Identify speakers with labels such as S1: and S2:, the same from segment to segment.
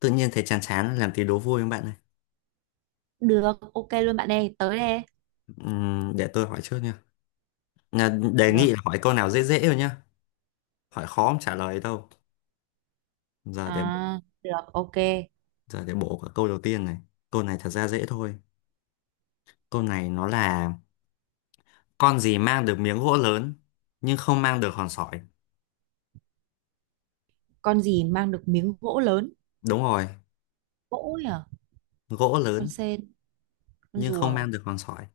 S1: Tự nhiên thấy chán chán làm tí đố vui không bạn ơi.
S2: Được, ok luôn bạn ơi, tới đây.
S1: Để tôi hỏi trước nha. Nhà- Đề nghị
S2: Được,
S1: là hỏi câu nào dễ dễ thôi nhá. Hỏi khó không trả lời đâu. Giờ để
S2: à, được, ok.
S1: giờ để bổ cả câu đầu tiên này. Câu này thật ra dễ thôi. Câu này nó là con gì mang được miếng gỗ lớn nhưng không mang được hòn sỏi.
S2: Con gì mang được miếng gỗ lớn?
S1: Đúng rồi,
S2: Gỗ nhỉ?
S1: gỗ
S2: Con
S1: lớn
S2: sên, con
S1: nhưng không
S2: rùa,
S1: mang được hòn sỏi.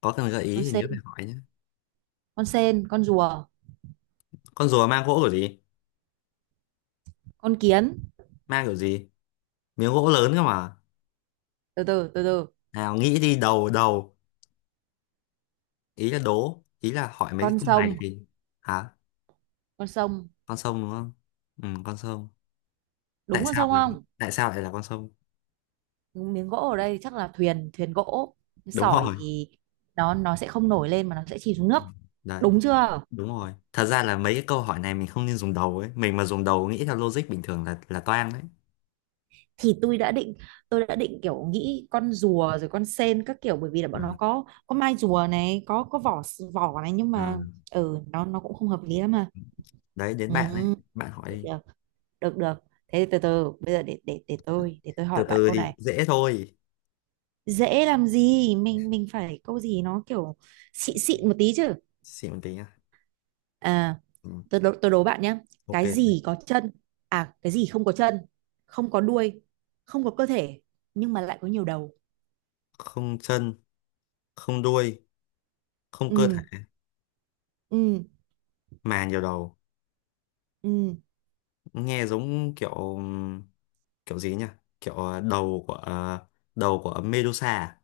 S1: Có cần gợi ý
S2: con
S1: thì nhớ phải
S2: sên,
S1: hỏi nhé.
S2: con sên, con rùa,
S1: Con rùa mang gỗ kiểu gì?
S2: con kiến.
S1: Mang kiểu gì? Miếng gỗ lớn cơ mà.
S2: Từ từ, từ từ.
S1: Nào nghĩ đi đầu đầu. Ý là đố, ý là hỏi mấy cái
S2: Con
S1: câu này
S2: sông,
S1: thì hả?
S2: con sông.
S1: Con sông đúng không, ừ, con sông.
S2: Đúng
S1: tại
S2: con
S1: sao
S2: sông
S1: là,
S2: không?
S1: Tại sao lại là con sông?
S2: Miếng gỗ ở đây chắc là thuyền, thuyền gỗ.
S1: Đúng
S2: Sỏi
S1: rồi,
S2: thì nó sẽ không nổi lên mà nó sẽ chìm xuống
S1: ừ,
S2: nước.
S1: đấy,
S2: Đúng chưa?
S1: đúng rồi. Thật ra là mấy cái câu hỏi này mình không nên dùng đầu ấy, mình mà dùng đầu nghĩ theo logic bình thường là toang đấy.
S2: Thì tôi đã định kiểu nghĩ con rùa rồi con sên các kiểu, bởi vì là
S1: Ừ.
S2: bọn nó có mai rùa này, có vỏ vỏ này, nhưng
S1: Ừ.
S2: mà ừ nó cũng không hợp lý lắm mà.
S1: Đấy, đến
S2: Ừ,
S1: bạn ấy, bạn hỏi đi.
S2: được được được thế từ từ, bây giờ để tôi
S1: Từ
S2: hỏi bạn
S1: từ
S2: câu
S1: thì
S2: này.
S1: dễ thôi.
S2: Dễ làm gì, mình phải câu gì nó kiểu xịn xịn một tí chứ.
S1: Xịn một tí nhá.
S2: À,
S1: Ừ.
S2: tôi đố bạn nhé.
S1: Ok.
S2: Cái gì có chân, à cái gì không có chân, không có đuôi, không có cơ thể, nhưng mà lại có nhiều đầu.
S1: Không chân, không đuôi, không cơ
S2: Ừ.
S1: thể
S2: Ừ.
S1: mà nhiều đầu.
S2: Ừ,
S1: Nghe giống kiểu, kiểu gì nhỉ, kiểu đầu của Medusa à?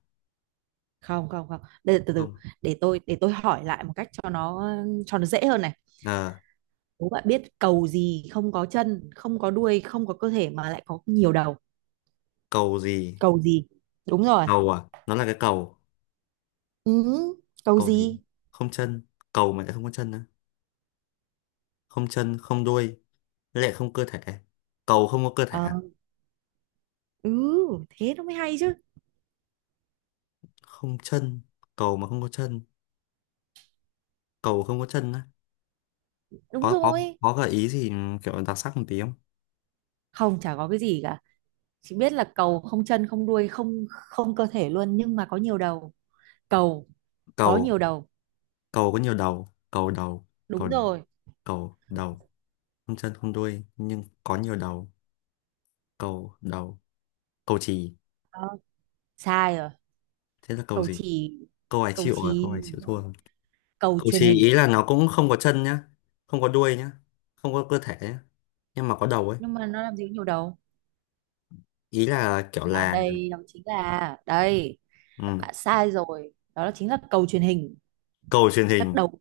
S2: không không không, để từ từ,
S1: Không.
S2: để tôi hỏi lại một cách cho nó dễ hơn này.
S1: Ờ,
S2: Đố bạn biết cầu gì không có chân, không có đuôi, không có cơ thể, mà lại có nhiều đầu.
S1: cầu gì?
S2: Cầu gì? Đúng rồi.
S1: Cầu à? Nó là cái cầu.
S2: Ừ, cầu
S1: Cầu gì?
S2: gì.
S1: Không chân? Cầu mà lại không có chân nữa? Không chân, không đuôi, với lại không cơ thể? Cầu không có cơ thể
S2: Ờ,
S1: à?
S2: ừ thế nó mới hay chứ.
S1: Không chân, cầu mà không có chân, cầu không có chân á?
S2: Đúng
S1: có có
S2: rồi.
S1: có gợi ý gì ừ, kiểu đặc sắc một tí không?
S2: Không, chả có cái gì cả, chỉ biết là cầu không chân, không đuôi, không không cơ thể luôn, nhưng mà có nhiều đầu. Cầu có
S1: cầu
S2: nhiều đầu.
S1: cầu có nhiều đầu. Cầu đầu.
S2: Đúng
S1: Cầu đầu.
S2: rồi.
S1: Cầu đầu không chân không đuôi nhưng có nhiều đầu. Cầu đầu. Cầu chì.
S2: Ờ, sai rồi.
S1: Thế là cầu
S2: Cầu
S1: gì?
S2: chì. Cầu
S1: Câu
S2: chì.
S1: này chịu thua rồi.
S2: Cầu
S1: Cậu
S2: truyền
S1: chì
S2: hình.
S1: ý là nó cũng không có chân nhá, không có đuôi nhá, không có cơ thể nhá, nhưng mà có đầu ấy.
S2: Nhưng mà nó làm gì có nhiều đầu.
S1: Ý là kiểu
S2: Và
S1: là
S2: đây, nó chính là đây,
S1: ừ,
S2: bạn sai rồi, đó là chính là cầu truyền hình.
S1: cầu truyền
S2: Các
S1: hình,
S2: đầu,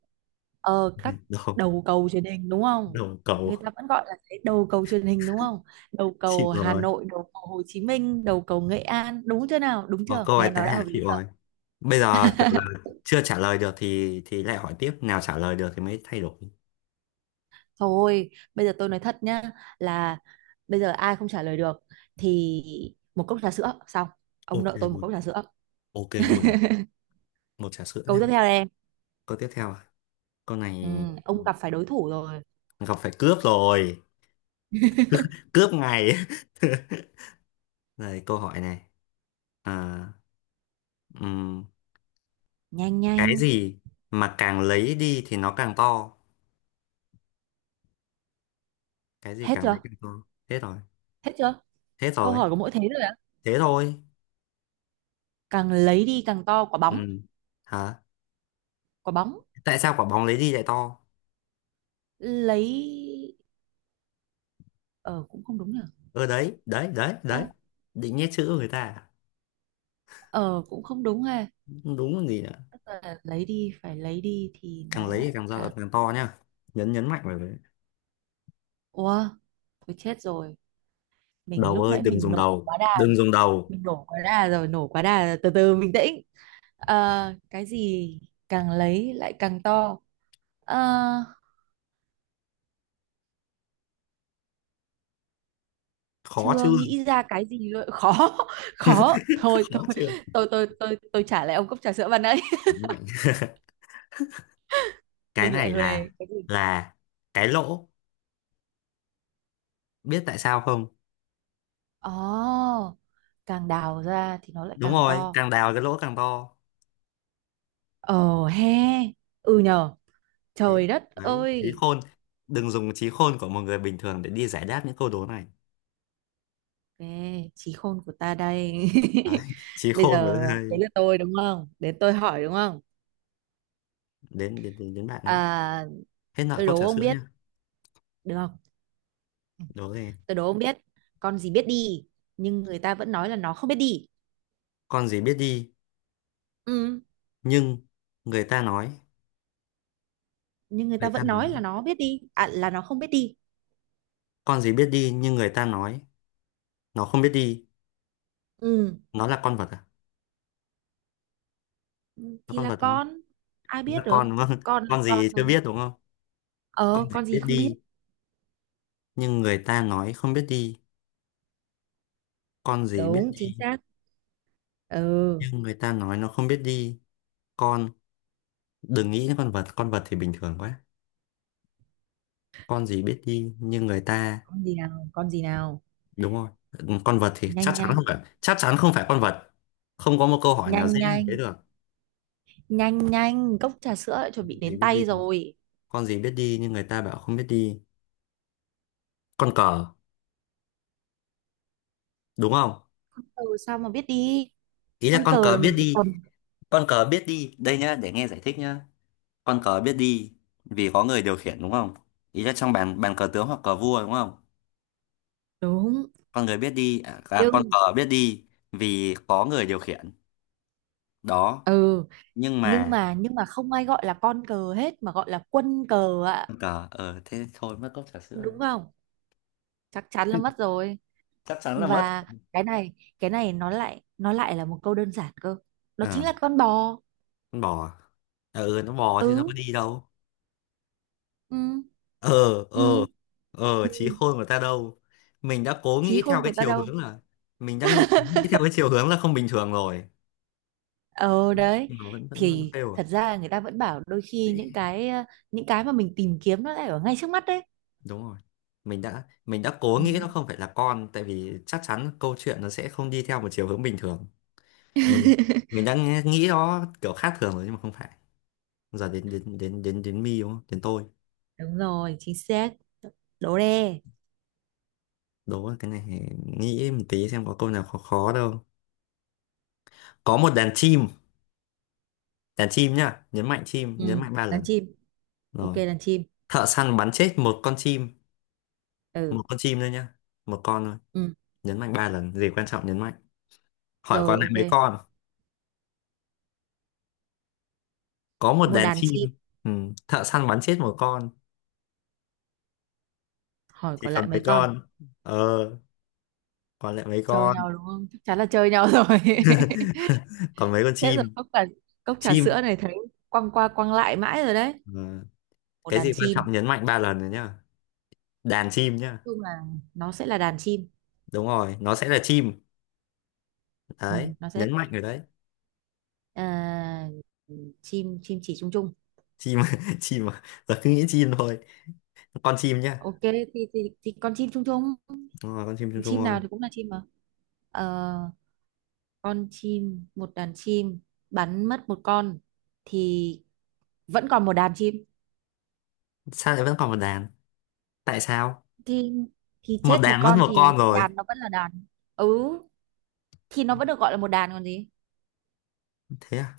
S2: ờ các
S1: đầu,
S2: đầu cầu truyền hình đúng không,
S1: đầu cầu,
S2: người ta vẫn gọi là cái đầu cầu truyền hình đúng không. Đầu
S1: chịu
S2: cầu Hà
S1: rồi.
S2: Nội, đầu cầu Hồ Chí Minh, đầu cầu Nghệ An, đúng chưa nào, đúng
S1: Ờ,
S2: chưa,
S1: câu này
S2: nghe
S1: tại
S2: nó đã
S1: hạ
S2: hợp lý
S1: chịu
S2: chưa?
S1: rồi. Bây giờ kiểu là chưa trả lời được thì lại hỏi tiếp, nào trả lời được thì mới thay đổi.
S2: Thôi, bây giờ tôi nói thật nhá, là bây giờ ai không trả lời được thì một cốc trà sữa. Xong, ông
S1: Ok
S2: nợ tôi một cốc
S1: luôn,
S2: trà sữa.
S1: ok luôn. Một trà sữa
S2: Câu
S1: nhá.
S2: tiếp theo đây em.
S1: Câu tiếp theo à? Câu
S2: Ừ,
S1: này
S2: ông gặp phải đối thủ rồi.
S1: gặp phải cướp rồi, cướp ngày. Này câu hỏi này. À, ừ.
S2: Nhanh nhanh.
S1: Cái gì mà càng lấy đi thì nó càng to? Cái gì
S2: Hết
S1: càng lấy
S2: chưa?
S1: càng to? Thế rồi.
S2: Hết chưa?
S1: Thế
S2: Câu
S1: rồi.
S2: hỏi có mỗi thế thôi ạ.
S1: Thế thôi.
S2: Càng lấy đi càng to. Quả
S1: Ừ.
S2: bóng.
S1: Hả?
S2: Quả bóng.
S1: Tại sao quả bóng lấy đi lại to?
S2: Lấy, ờ cũng không đúng nhỉ.
S1: Ơ, đấy đấy đấy
S2: Ờ.
S1: đấy, định nhét chữ người ta à?
S2: Ờ, cũng không đúng ha.
S1: Đúng còn gì nữa.
S2: Tức là lấy đi, phải lấy đi thì
S1: Càng
S2: nó
S1: lấy thì
S2: lại
S1: càng to
S2: càng.
S1: càng to nhá, nhấn nhấn mạnh vào đấy.
S2: Ủa, thôi chết rồi, mình
S1: Đầu
S2: lúc
S1: ơi,
S2: nãy
S1: đừng
S2: mình
S1: dùng
S2: nổ
S1: đầu,
S2: quá đà.
S1: đừng dùng đầu.
S2: Mình nổ quá đà rồi, nổ quá đà, từ từ bình tĩnh. Ờ, cái gì càng lấy lại càng to. Ờ,
S1: Khó chưa?
S2: chưa nghĩ ra cái gì luôn, khó. Khó, thôi
S1: Khó
S2: thôi,
S1: chưa?
S2: tôi trả lại ông cốc trà sữa ban nãy.
S1: Nhấn mạnh. Cái
S2: Mình lại
S1: này là
S2: huề. Cái gì?
S1: là cái lỗ. Biết tại sao không?
S2: Oh, càng đào ra thì nó lại
S1: Đúng
S2: càng
S1: rồi,
S2: to.
S1: càng đào cái lỗ càng to.
S2: Ồ he, ừ nhờ,
S1: Thế,
S2: trời đất
S1: đấy, trí
S2: ơi.
S1: khôn, đừng dùng trí khôn của một người bình thường để đi giải đáp những câu đố này
S2: Ê, trí khôn của ta đây.
S1: đấy. Trí
S2: Bây
S1: khôn và
S2: giờ, đấy
S1: đây.
S2: là tôi đúng không, đến tôi hỏi đúng không.
S1: Đến bạn đấy.
S2: À,
S1: Hết nợ
S2: tôi
S1: câu
S2: đố
S1: trà
S2: ông
S1: sữa
S2: biết,
S1: nhá.
S2: được không? Ừ,
S1: Đố rồi.
S2: tôi đố ông biết. Con gì biết đi nhưng người ta vẫn nói là nó không biết đi.
S1: Con gì biết đi
S2: Ừ.
S1: nhưng người ta nói
S2: Nhưng người ta
S1: người ta
S2: vẫn
S1: nói
S2: nói là nó biết đi, à, là nó không biết đi.
S1: con gì biết đi nhưng người ta nói nó không biết đi.
S2: Ừ.
S1: Nó là con vật à?
S2: Ừ,
S1: Nó
S2: thì
S1: con
S2: là
S1: vật đúng không?
S2: con. Ai
S1: Nó
S2: biết
S1: là con
S2: được.
S1: đúng không?
S2: Con là
S1: Con
S2: con
S1: gì chưa
S2: thôi.
S1: biết đúng không?
S2: Ờ,
S1: Con gì
S2: con gì
S1: biết
S2: không biết.
S1: đi nhưng người ta nói không biết đi? Con gì biết
S2: Đúng chính
S1: đi
S2: xác. Ừ.
S1: nhưng người ta nói nó không biết đi? Con, đừng nghĩ đến con vật, con vật thì bình thường quá. Con gì biết đi như người ta?
S2: Con gì nào, con gì nào.
S1: Đúng rồi. Con vật thì
S2: Nhanh
S1: chắc chắn
S2: nhanh.
S1: không phải, chắc chắn không phải con vật. Không có một câu hỏi nào
S2: Nhanh
S1: dễ như
S2: nhanh,
S1: thế được.
S2: nhanh nhanh, cốc trà sữa đã chuẩn bị
S1: Gì
S2: đến
S1: biết
S2: tay
S1: đi?
S2: rồi.
S1: Con gì biết đi nhưng người ta bảo không biết đi? Con cờ đúng không?
S2: Con cờ sao mà biết đi.
S1: Ý là
S2: Con
S1: con
S2: cờ
S1: cờ
S2: là
S1: biết
S2: mình phải
S1: đi.
S2: cầm.
S1: Con cờ biết đi đây nhá, để nghe giải thích nhá. Con cờ biết đi vì có người điều khiển đúng không? Ý là trong bàn bàn cờ tướng hoặc cờ vua đúng không?
S2: Đúng.
S1: Con người biết đi à, à, con cờ
S2: Nhưng.
S1: biết đi vì có người điều khiển. Đó.
S2: Ừ.
S1: Nhưng
S2: Nhưng
S1: mà
S2: mà, nhưng mà không ai gọi là con cờ hết, mà gọi là quân cờ ạ.
S1: cờ thế thôi, mất cốc trà sữa đấy.
S2: Đúng không? Chắc chắn là mất rồi.
S1: Chắc chắn là mất.
S2: Và cái này cái này nó lại là một câu đơn giản cơ. Nó
S1: Ờ,
S2: chính là con bò.
S1: con bò à? Ờ, ừ, nó bò
S2: Ừ.
S1: chứ nó có đi đâu.
S2: Ừ.
S1: ờ
S2: Ừ.
S1: ờ
S2: Ừ,
S1: Trí khôn của ta đâu? Mình đã cố
S2: trí
S1: nghĩ theo
S2: khôn
S1: cái
S2: của ta
S1: chiều
S2: đâu.
S1: hướng là mình đang nghĩ theo cái chiều hướng là không bình thường rồi,
S2: Ờ đấy.
S1: nhưng mà vẫn vẫn vẫn
S2: Thì
S1: fail à.
S2: thật ra người ta vẫn bảo đôi khi những cái mà mình tìm kiếm nó lại ở ngay trước mắt đấy.
S1: Đúng rồi, mình đã cố nghĩ nó
S2: Ừ,
S1: không phải là con, tại vì chắc chắn câu chuyện nó sẽ không đi theo một chiều hướng bình thường. Mình mình đang nghĩ nó kiểu khác thường rồi nhưng mà không phải. Giờ đến đến đến đến đến mi đúng không, đến tôi.
S2: đúng rồi, chính xác. Đố đe.
S1: Đố cái này thì nghĩ một tí xem có câu nào khó khó đâu. Có một đàn chim nhá, nhấn mạnh chim,
S2: Ừ,
S1: nhấn mạnh ba
S2: đàn
S1: lần.
S2: chim. Ok,
S1: Rồi.
S2: đàn chim.
S1: Thợ săn bắn chết
S2: Ừ.
S1: một con chim thôi nhá, một con thôi.
S2: Ừ.
S1: Nhấn mạnh ba lần, gì quan trọng nhấn mạnh. Hỏi
S2: Rồi,
S1: còn lại
S2: ok.
S1: mấy con? Có một
S2: Có một
S1: đàn
S2: đàn
S1: chim,
S2: chim.
S1: ừ. Thợ săn bắn chết một con,
S2: Hỏi
S1: thì
S2: còn lại
S1: còn
S2: mấy
S1: mấy
S2: con.
S1: con? Ờ, còn lại mấy
S2: Chơi
S1: con?
S2: nhau đúng không, chắc chắn là chơi nhau rồi.
S1: Còn mấy con
S2: Thế rồi,
S1: chim?
S2: cốc trà
S1: Chim.
S2: sữa này thấy quăng qua quăng lại mãi rồi đấy.
S1: Ờ,
S2: Một
S1: cái
S2: đàn
S1: gì quan
S2: chim. Nói
S1: trọng nhấn mạnh ba lần rồi nhá. Đàn chim nhá.
S2: chung là nó sẽ là đàn chim.
S1: Đúng rồi, nó sẽ là chim.
S2: Ừ,
S1: Đấy,
S2: nó sẽ là
S1: nhấn mạnh
S2: chim.
S1: rồi đấy.
S2: À, chim, chim chỉ chung chung.
S1: Chim. Chim à? Giờ cứ nghĩ chim thôi, con chim nhá.
S2: Ok, thì con chim chung chung.
S1: Đúng rồi, con chim chung chung
S2: Chim
S1: rồi.
S2: nào thì cũng là chim mà. Ờ, con chim, một đàn chim bắn mất một con thì vẫn còn một đàn chim.
S1: Sao lại vẫn còn một đàn? Tại sao?
S2: thì thì
S1: Một
S2: chết một
S1: đàn mất
S2: con
S1: một
S2: thì
S1: con rồi.
S2: đàn nó vẫn là đàn. Ừ, thì nó vẫn được gọi là một đàn còn gì.
S1: Thế à?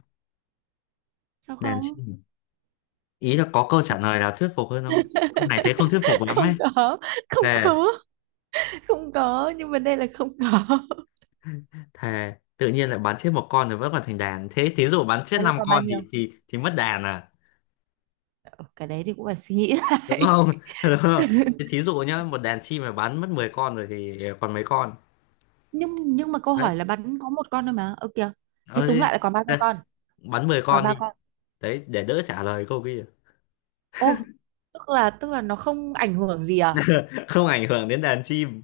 S2: Sao
S1: Đàn
S2: không.
S1: chim, ý là có câu trả lời nào thuyết phục hơn không? Ông này thế không thuyết phục lắm
S2: Không
S1: ấy.
S2: có, không
S1: Thề.
S2: có. Không có, nhưng vấn đề là không có.
S1: Thề, tự nhiên lại bắn chết một con rồi vẫn còn thành đàn, thế thí dụ bắn chết
S2: Thế là
S1: năm
S2: còn bao
S1: con
S2: nhiêu?
S1: thì mất đàn à?
S2: Ờ, cái đấy thì cũng phải suy nghĩ
S1: Đúng
S2: lại.
S1: không? Đúng không? Thế thí dụ nhá, một đàn chim mà bắn mất 10 con rồi thì còn mấy con?
S2: Nhưng mà câu
S1: Đấy.
S2: hỏi là bắn có một con thôi mà. Ơ kìa. Thế
S1: Ờ,
S2: túm
S1: Thế,
S2: lại là còn ba con
S1: thế,
S2: con?
S1: bắn 10
S2: Còn
S1: con đi,
S2: ba con.
S1: đấy, để đỡ trả lời câu kia.
S2: Ô, tức là nó không ảnh hưởng gì à?
S1: Không ảnh hưởng đến đàn chim.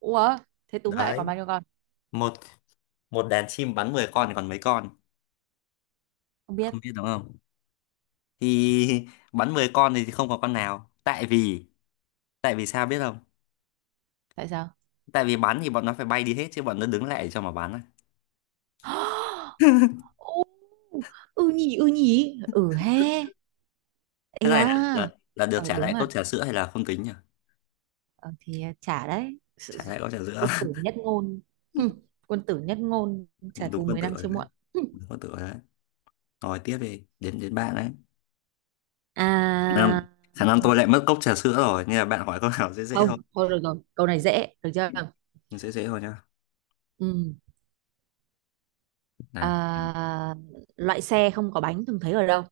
S2: Ủa, thế túm lại còn
S1: Đấy,
S2: bao nhiêu con?
S1: một một đàn chim bắn 10 con thì còn mấy con?
S2: Không biết.
S1: Không biết đúng không? Thì bắn 10 con thì không có con nào, tại vì, tại vì sao biết không?
S2: Tại sao?
S1: Tại vì bắn thì bọn nó phải bay đi hết chứ bọn nó đứng lại cho mà bắn á.
S2: Ừ nhỉ, ừ nhỉ, ừ he. Ê
S1: Thế này là, là
S2: da.
S1: là
S2: Ờ
S1: được trả
S2: đúng
S1: lại cốc
S2: à.
S1: trà sữa hay là không tính nhỉ?
S2: Ờ, thì à, trả đấy. Sự-
S1: Trả lại cốc trà sữa.
S2: quân tử nhất ngôn. Hừ, quân tử nhất ngôn. Trả
S1: Đúng
S2: thù
S1: con
S2: 10
S1: tử
S2: năm
S1: rồi
S2: chưa
S1: đấy.
S2: muộn. Hừ.
S1: Đúng con tử rồi đấy. Rồi tiếp đi, đến đến bạn đấy.
S2: À,
S1: Khả năng khả năng tôi lại mất cốc trà sữa rồi nên là bạn hỏi câu nào dễ dễ
S2: không
S1: thôi.
S2: thôi, được rồi, câu này dễ được chưa.
S1: Dễ dễ thôi nhá.
S2: Ừ.
S1: Nào.
S2: À, loại xe không có bánh thường thấy ở đâu.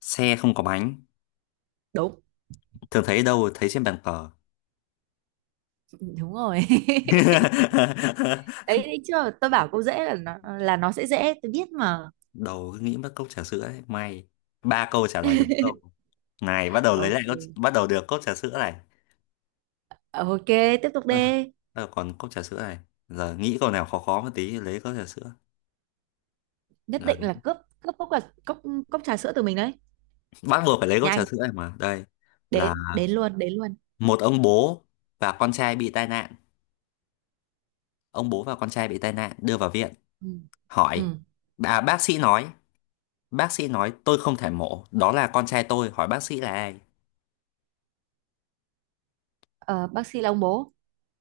S1: Xe không có bánh
S2: Đúng.
S1: thường thấy đâu? Thấy trên bàn cờ.
S2: Ừ, đúng rồi. Đấy, đấy chưa, tôi bảo câu dễ là nó sẽ dễ, tôi biết mà.
S1: Đầu cứ nghĩ mất cốc trà sữa ấy, may ba câu trả lời đúng, câu này bắt đầu lấy lại
S2: Ok,
S1: cốc, bắt đầu được cốc trà sữa này.
S2: ok, tiếp tục đi.
S1: À, còn cốc trà sữa này, giờ nghĩ câu nào khó khó một tí lấy cốc trà sữa.
S2: Nhất
S1: Đấy.
S2: định là cướp. Cướp cốc là cốc cốc trà sữa từ mình đấy.
S1: Bắt buộc phải lấy cốc trà
S2: Nhanh.
S1: sữa này mà đây, là
S2: Đến đến luôn, đến luôn.
S1: một ông bố và con trai bị tai nạn, ông bố và con trai bị tai nạn đưa vào viện.
S2: Ừ. Ừ.
S1: Hỏi, à, bác sĩ nói tôi không thể mổ đó là con trai tôi, hỏi bác sĩ là ai.
S2: Ờ, bác sĩ là ông bố.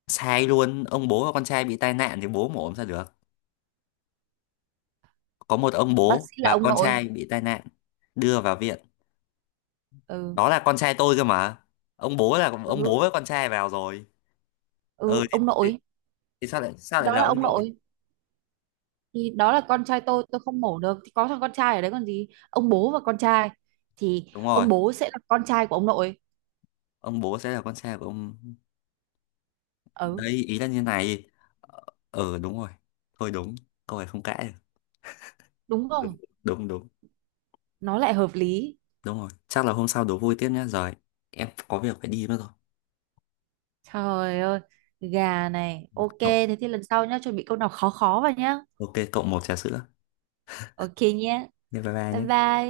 S1: Sai luôn, ông bố và con trai bị tai nạn thì bố mà ốm ra được, có một ông
S2: Bác
S1: bố
S2: sĩ là
S1: và
S2: ông
S1: con trai
S2: nội.
S1: bị tai nạn đưa vào viện,
S2: Ừ.
S1: đó là con trai tôi cơ mà, ông bố là ông
S2: Ừ,
S1: bố với con trai vào rồi. Ừ
S2: ừ
S1: thì,
S2: ông
S1: thì,
S2: nội.
S1: thì sao lại sao
S2: Thì
S1: lại
S2: đó
S1: là
S2: là
S1: ông
S2: ông
S1: nội.
S2: nội. Thì đó là con trai tôi không mổ được thì có thằng con trai ở đấy còn gì, ông bố và con trai. Thì
S1: Đúng rồi,
S2: ông bố sẽ là con trai của ông nội.
S1: ông bố sẽ là con trai của ông.
S2: Ừ.
S1: Đấy, ý là như này. Ờ. Ừ, đúng rồi. Thôi đúng, câu này không cãi
S2: Đúng
S1: được.
S2: không?
S1: Đúng, đúng, đúng.
S2: Nó lại hợp lý.
S1: Đúng rồi, chắc là hôm sau đố vui tiếp nhé. Rồi, em có việc phải đi mất rồi.
S2: Trời ơi, gà này. Ok,
S1: Cậu-
S2: thế thì lần sau nhá, chuẩn bị câu nào khó khó vào nhá.
S1: ok, cậu một trà sữa.
S2: Ok nhé.
S1: Bye bye bye
S2: Bye
S1: nhé.
S2: bye.